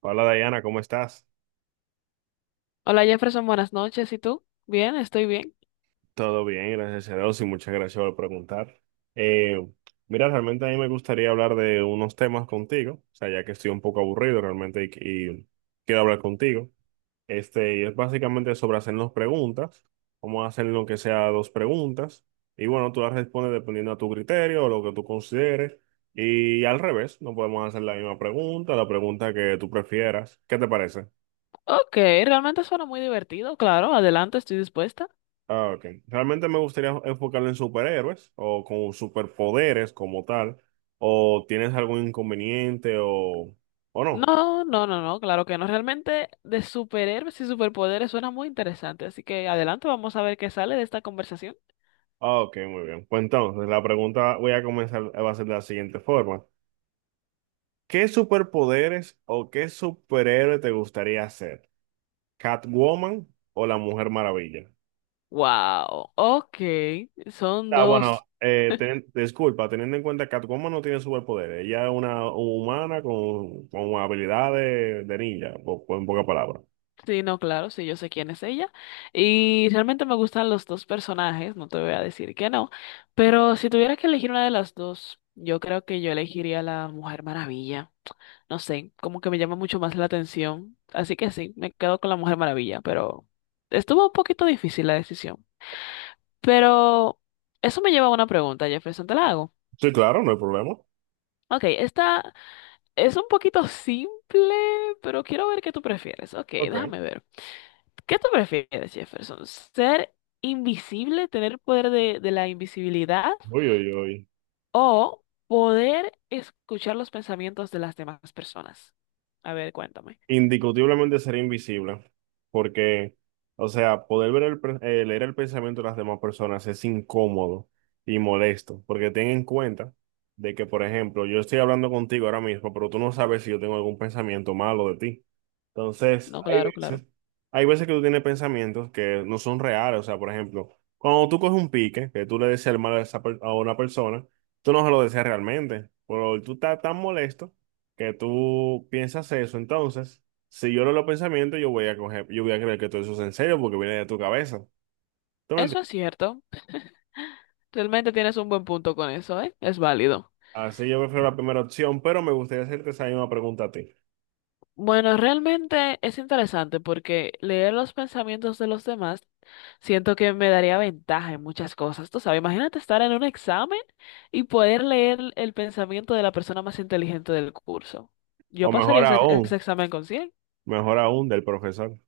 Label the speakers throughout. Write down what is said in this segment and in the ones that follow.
Speaker 1: Hola Diana, ¿cómo estás?
Speaker 2: Hola Jefferson, buenas noches. ¿Y tú? Bien, estoy bien.
Speaker 1: Todo bien, gracias a Dios y muchas gracias por preguntar. Eh, Mira, realmente a mí me gustaría hablar de unos temas contigo, o sea, ya que estoy un poco aburrido realmente y quiero hablar contigo. Este, y es básicamente sobre hacernos preguntas. Vamos a hacer lo que sea dos preguntas y bueno, tú las respondes dependiendo a tu criterio o lo que tú consideres. Y al revés, no podemos hacer la misma pregunta, la pregunta que tú prefieras. ¿Qué te parece?
Speaker 2: Ok, realmente suena muy divertido, claro. Adelante, estoy dispuesta.
Speaker 1: Ah, ok. Realmente me gustaría enfocarlo en superhéroes o con superpoderes como tal. ¿O tienes algún inconveniente o no?
Speaker 2: No, no, no, no, claro que no. Realmente de superhéroes y superpoderes suena muy interesante. Así que adelante, vamos a ver qué sale de esta conversación.
Speaker 1: Ah, ok, muy bien. Pues entonces, la pregunta voy a comenzar, va a ser de la siguiente forma. ¿Qué superpoderes o qué superhéroe te gustaría ser? ¿Catwoman o la Mujer Maravilla?
Speaker 2: Wow, ok. Son
Speaker 1: Ah, bueno,
Speaker 2: dos.
Speaker 1: disculpa, teniendo en cuenta que Catwoman no tiene superpoderes. Ella es una humana con habilidades de ninja, en pocas palabras.
Speaker 2: Sí, no, claro, sí, yo sé quién es ella. Y realmente me gustan los dos personajes, no te voy a decir que no. Pero si tuviera que elegir una de las dos, yo creo que yo elegiría la Mujer Maravilla. No sé, como que me llama mucho más la atención. Así que sí, me quedo con la Mujer Maravilla, pero estuvo un poquito difícil la decisión. Pero eso me lleva a una pregunta, Jefferson, te la hago.
Speaker 1: Sí, claro, no hay problema.
Speaker 2: Ok, esta es un poquito simple, pero quiero ver qué tú prefieres. Ok,
Speaker 1: Ok.
Speaker 2: déjame ver. ¿Qué tú prefieres, Jefferson? ¿Ser invisible, tener poder de la invisibilidad
Speaker 1: Uy, uy, uy.
Speaker 2: o poder escuchar los pensamientos de las demás personas? A ver, cuéntame.
Speaker 1: Indiscutiblemente sería invisible, porque, o sea, poder ver el, leer el pensamiento de las demás personas es incómodo y molesto, porque ten en cuenta de que, por ejemplo, yo estoy hablando contigo ahora mismo, pero tú no sabes si yo tengo algún pensamiento malo de ti. Entonces,
Speaker 2: No, claro, claro.
Speaker 1: hay veces que tú tienes pensamientos que no son reales, o sea, por ejemplo, cuando tú coges un pique, que tú le deseas el mal a, a una persona, tú no se lo deseas realmente, pero tú estás tan molesto que tú piensas eso, entonces, si yo leo los pensamientos, yo voy a coger, yo voy a creer que todo eso es en serio porque viene de tu cabeza. ¿Tú me
Speaker 2: Eso es
Speaker 1: entiendes?
Speaker 2: cierto. Realmente tienes un buen punto con eso, ¿eh? Es válido.
Speaker 1: Así yo prefiero la primera opción, pero me gustaría hacerte esa misma pregunta a ti.
Speaker 2: Bueno, realmente es interesante porque leer los pensamientos de los demás siento que me daría ventaja en muchas cosas. Tú sabes, imagínate estar en un examen y poder leer el pensamiento de la persona más inteligente del curso. Yo
Speaker 1: O
Speaker 2: pasaría ese, ese examen con 100.
Speaker 1: mejor aún del profesor.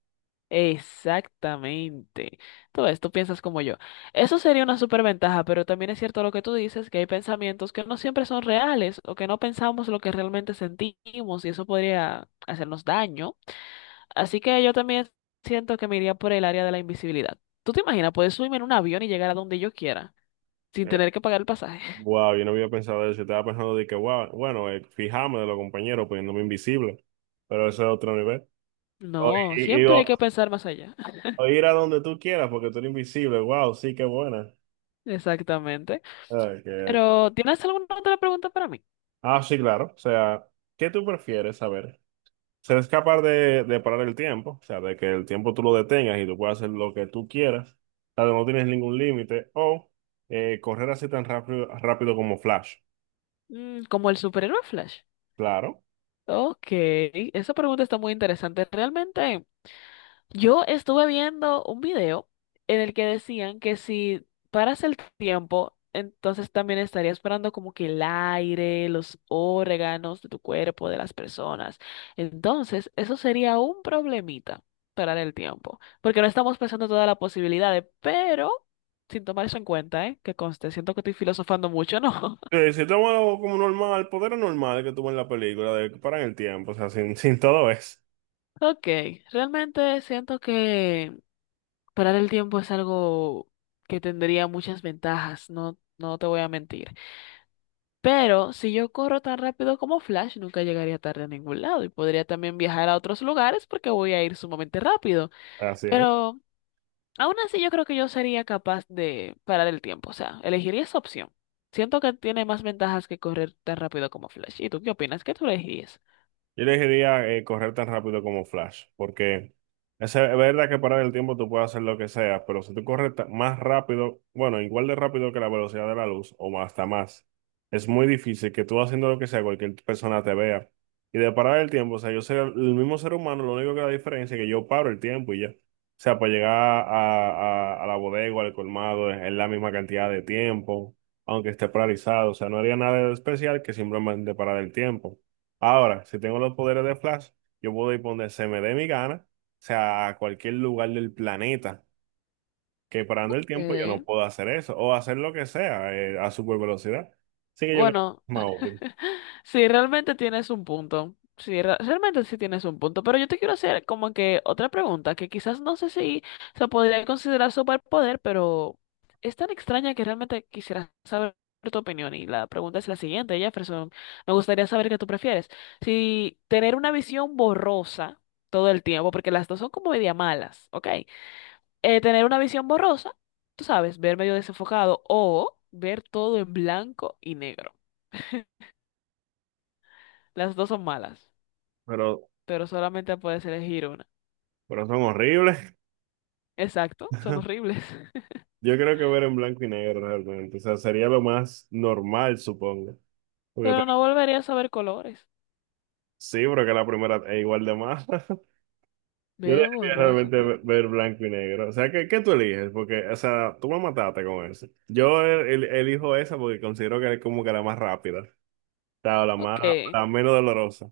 Speaker 2: Exactamente. Todo esto piensas como yo. Eso sería una superventaja, pero también es cierto lo que tú dices, que hay pensamientos que no siempre son reales o que no pensamos lo que realmente sentimos y eso podría hacernos daño. Así que yo también siento que me iría por el área de la invisibilidad. ¿Tú te imaginas? Puedes subirme en un avión y llegar a donde yo quiera sin
Speaker 1: Eh,
Speaker 2: tener que pagar el pasaje.
Speaker 1: wow, yo no había pensado eso. Yo estaba pensando de que, wow, bueno, fijarme de los compañeros, poniéndome invisible. Pero eso es otro nivel. O,
Speaker 2: No,
Speaker 1: y-
Speaker 2: siempre hay
Speaker 1: o-
Speaker 2: que pensar más allá.
Speaker 1: O ir a donde tú quieras porque tú eres invisible. Wow, sí, qué buena.
Speaker 2: Exactamente.
Speaker 1: Ah, que-
Speaker 2: Pero, ¿tienes alguna otra pregunta para mí?
Speaker 1: Ah, sí, claro. O sea, ¿qué tú prefieres saber? Ser capaz de parar el tiempo, o sea, de que el tiempo tú lo detengas y tú puedas hacer lo que tú quieras, o sea, no tienes ningún límite, o correr así tan rápido, rápido como Flash,
Speaker 2: Mm, como el superhéroe Flash.
Speaker 1: claro.
Speaker 2: Ok, esa pregunta está muy interesante. Realmente, yo estuve viendo un video en el que decían que si paras el tiempo, entonces también estarías parando como que el aire, los órganos de tu cuerpo, de las personas. Entonces, eso sería un problemita, parar el tiempo, porque no estamos pensando todas las posibilidades, pero sin tomar eso en cuenta, ¿eh? Que conste, siento que estoy filosofando mucho, ¿no?
Speaker 1: Si tomas algo como normal, el poder normal que tuvo en la película, de que paran el tiempo, o sea, sin, sin todo eso.
Speaker 2: Ok, realmente siento que... Parar el tiempo es algo que tendría muchas ventajas, no, no te voy a mentir. Pero si yo corro tan rápido como Flash, nunca llegaría tarde a ningún lado y podría también viajar a otros lugares porque voy a ir sumamente rápido.
Speaker 1: Así es.
Speaker 2: Pero aún así yo creo que yo sería capaz de parar el tiempo, o sea, elegiría esa opción. Siento que tiene más ventajas que correr tan rápido como Flash. ¿Y tú qué opinas? ¿Qué tú elegirías?
Speaker 1: Yo elegiría correr tan rápido como Flash, porque es verdad que parar el tiempo tú puedes hacer lo que sea, pero si tú más rápido, bueno, igual de rápido que la velocidad de la luz hasta más, es muy difícil que tú haciendo lo que sea, cualquier persona te vea. Y de parar el tiempo, o sea, yo soy el mismo ser humano, lo único que la diferencia es que yo paro el tiempo y ya. O sea, para llegar a la bodega o al colmado es la misma cantidad de tiempo, aunque esté paralizado, o sea, no haría nada de especial que simplemente parar el tiempo. Ahora, si tengo los poderes de Flash, yo puedo ir por donde se me dé mi gana, o sea, a cualquier lugar del planeta, que parando el tiempo yo no
Speaker 2: Eh,
Speaker 1: puedo hacer eso, o hacer lo que sea, a super velocidad. Así que yo creo que es
Speaker 2: Bueno,
Speaker 1: más útil,
Speaker 2: sí, realmente tienes un punto. Sí, realmente sí tienes un punto. Pero yo te quiero hacer como que otra pregunta, que quizás no sé si se podría considerar superpoder, pero es tan extraña que realmente quisiera saber tu opinión. Y la pregunta es la siguiente, Jefferson. Me gustaría saber qué tú prefieres. Si tener una visión borrosa todo el tiempo, porque las dos son como media malas, ¿ok? Tener una visión borrosa, tú sabes, ver medio desenfocado o ver todo en blanco y negro. Las dos son malas,
Speaker 1: pero,
Speaker 2: pero solamente puedes elegir una.
Speaker 1: pero son horribles.
Speaker 2: Exacto, son horribles.
Speaker 1: Yo creo que ver en blanco y negro realmente, o sea, sería lo más normal, supongo. Porque
Speaker 2: Pero no
Speaker 1: ta-
Speaker 2: volverías a ver colores.
Speaker 1: sí, pero que la primera es igual de más. Yo
Speaker 2: Ver
Speaker 1: debería
Speaker 2: borroso
Speaker 1: realmente
Speaker 2: todo el tiempo.
Speaker 1: ver blanco y negro. O sea, ¿qué, qué tú eliges? Porque, o sea, tú me mataste con eso. Yo elijo esa porque considero que es como que la más rápida. O sea, la
Speaker 2: Ok.
Speaker 1: más, la menos dolorosa.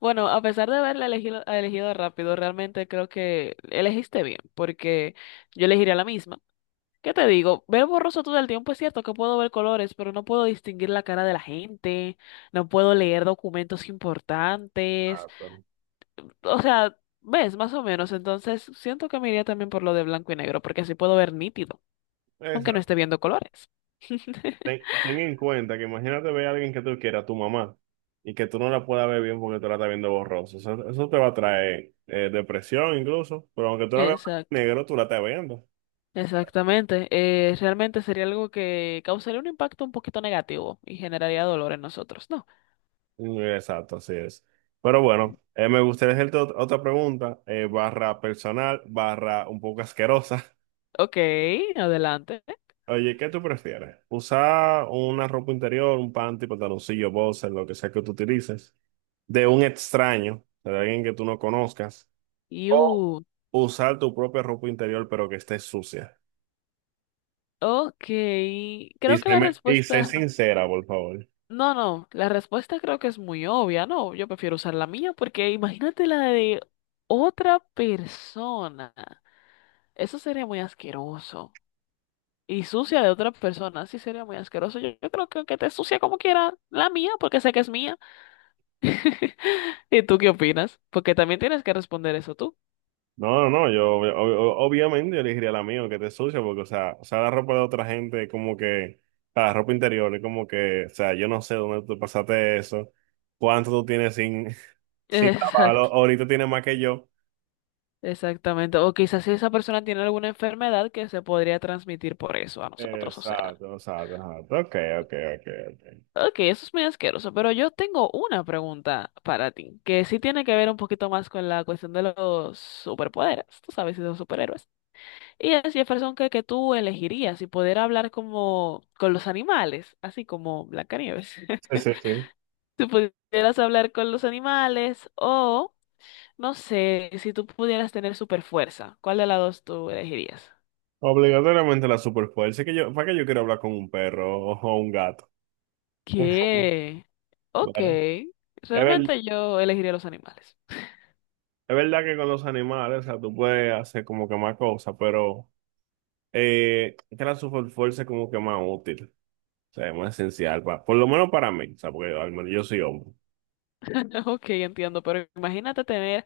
Speaker 2: Bueno, a pesar de haberla elegido, elegido rápido, realmente creo que elegiste bien, porque yo elegiría la misma. ¿Qué te digo? Ver borroso todo el tiempo es cierto que puedo ver colores, pero no puedo distinguir la cara de la gente, no puedo leer documentos importantes.
Speaker 1: Exacto.
Speaker 2: O sea, ves, más o menos. Entonces, siento que me iría también por lo de blanco y negro, porque así puedo ver nítido, aunque no
Speaker 1: Exacto.
Speaker 2: esté viendo colores.
Speaker 1: Ten, ten en cuenta que imagínate ver a alguien que tú quieras, tu mamá, y que tú no la puedas ver bien porque tú la estás viendo borrosa. Eso te va a traer depresión incluso. Pero aunque tú la veas blanco y
Speaker 2: Exacto,
Speaker 1: negro, tú la estás viendo.
Speaker 2: exactamente. Realmente sería algo que causaría un impacto un poquito negativo y generaría dolor en nosotros, ¿no?
Speaker 1: Mm, exacto, así es. Pero bueno, me gustaría hacerte otra pregunta, barra personal, barra un poco asquerosa.
Speaker 2: Ok, adelante.
Speaker 1: Oye, ¿qué tú prefieres? ¿Usar una ropa interior, un panty, pantaloncillo, boxer, lo que sea que tú utilices, de un extraño, de alguien que tú no conozcas, o
Speaker 2: You.
Speaker 1: usar tu propia ropa interior pero que esté sucia?
Speaker 2: Ok,
Speaker 1: Y
Speaker 2: creo que
Speaker 1: sé,
Speaker 2: la
Speaker 1: y sé
Speaker 2: respuesta...
Speaker 1: sincera, por favor.
Speaker 2: No, no, la respuesta creo que es muy obvia, ¿no? Yo prefiero usar la mía porque imagínate la de otra persona. Eso sería muy asqueroso. Y sucia de otra persona, sí sería muy asqueroso. Yo creo que te sucia como quiera, la mía, porque sé que es mía. ¿Y tú qué opinas? Porque también tienes que responder eso tú.
Speaker 1: No, no, no, yo obviamente yo elegiría la mía, que te sucia, porque, o sea, la ropa de otra gente, como que, o sea, la ropa interior, es como que, o sea, yo no sé dónde tú pasaste eso, cuánto tú tienes sin, sin lavarlo,
Speaker 2: Exacto,
Speaker 1: ahorita tienes más que yo.
Speaker 2: exactamente. O quizás si esa persona tiene alguna enfermedad que se podría transmitir por eso a nosotros. O sea,
Speaker 1: Exacto, exacto, exacto, ok, ok, ok, ok.
Speaker 2: ok, eso es muy asqueroso, pero yo tengo una pregunta para ti, que sí tiene que ver un poquito más con la cuestión de los superpoderes, tú sabes, y los superhéroes. Y es Jefferson que tú elegirías si poder hablar como con los animales, así como Blancanieves.
Speaker 1: Sí, sí, sí.
Speaker 2: Si pudieras hablar con los animales o... No sé, si tú pudieras tener super fuerza, ¿cuál de las dos tú elegirías?
Speaker 1: Obligatoriamente la superfuerza, es que yo, ¿para qué yo quiero hablar con un perro o un gato?
Speaker 2: ¿Qué? Ok,
Speaker 1: Claro. Es, ver-
Speaker 2: realmente yo elegiría los animales.
Speaker 1: es verdad que con los animales, o sea, tú puedes hacer como que más cosas, pero... Transform Force es como que más útil, o sea, es más esencial, por lo menos para mí, o sea, porque al menos yo soy hombre.
Speaker 2: Ok, entiendo, pero imagínate tener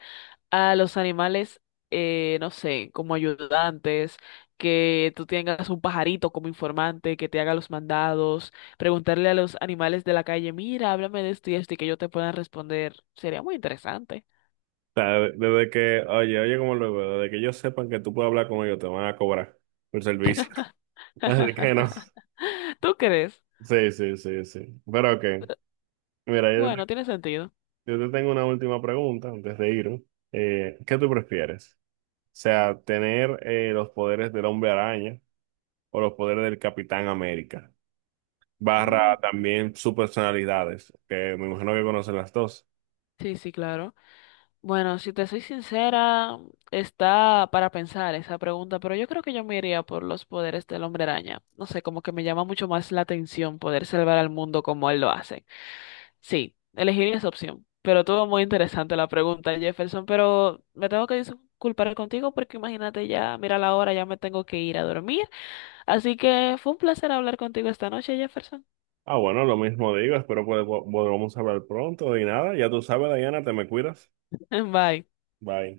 Speaker 2: a los animales, no sé, como ayudantes, que tú tengas un pajarito como informante que te haga los mandados, preguntarle a los animales de la calle, mira, háblame de esto y esto y que yo te puedan responder. Sería muy interesante.
Speaker 1: O sea, desde que, oye, oye, como lo veo, desde que ellos sepan que tú puedes hablar con ellos, te van a cobrar por servicio. Así que no.
Speaker 2: ¿Tú crees?
Speaker 1: Sí, sí, sí, sí. Pero ok. Mira,
Speaker 2: Bueno, tiene sentido.
Speaker 1: yo te tengo una última pregunta antes de irme. ¿qué tú prefieres? O sea, tener los poderes del Hombre Araña o los poderes del Capitán América,
Speaker 2: Mm,
Speaker 1: barra también sus personalidades, que me imagino que conocen las dos.
Speaker 2: sí, sí, claro. Bueno, si te soy sincera, está para pensar esa pregunta, pero yo creo que yo me iría por los poderes del hombre araña. No sé, como que me llama mucho más la atención poder salvar al mundo como él lo hace. Sí, elegiría esa opción. Pero todo muy interesante la pregunta, Jefferson, pero me tengo que disculpar contigo porque imagínate ya, mira la hora, ya me tengo que ir a dormir. Así que fue un placer hablar contigo esta noche, Jefferson.
Speaker 1: Ah, bueno, lo mismo digo, espero podamos hablar pronto y nada, ya tú sabes, Diana, te me cuidas.
Speaker 2: Bye.
Speaker 1: Bye.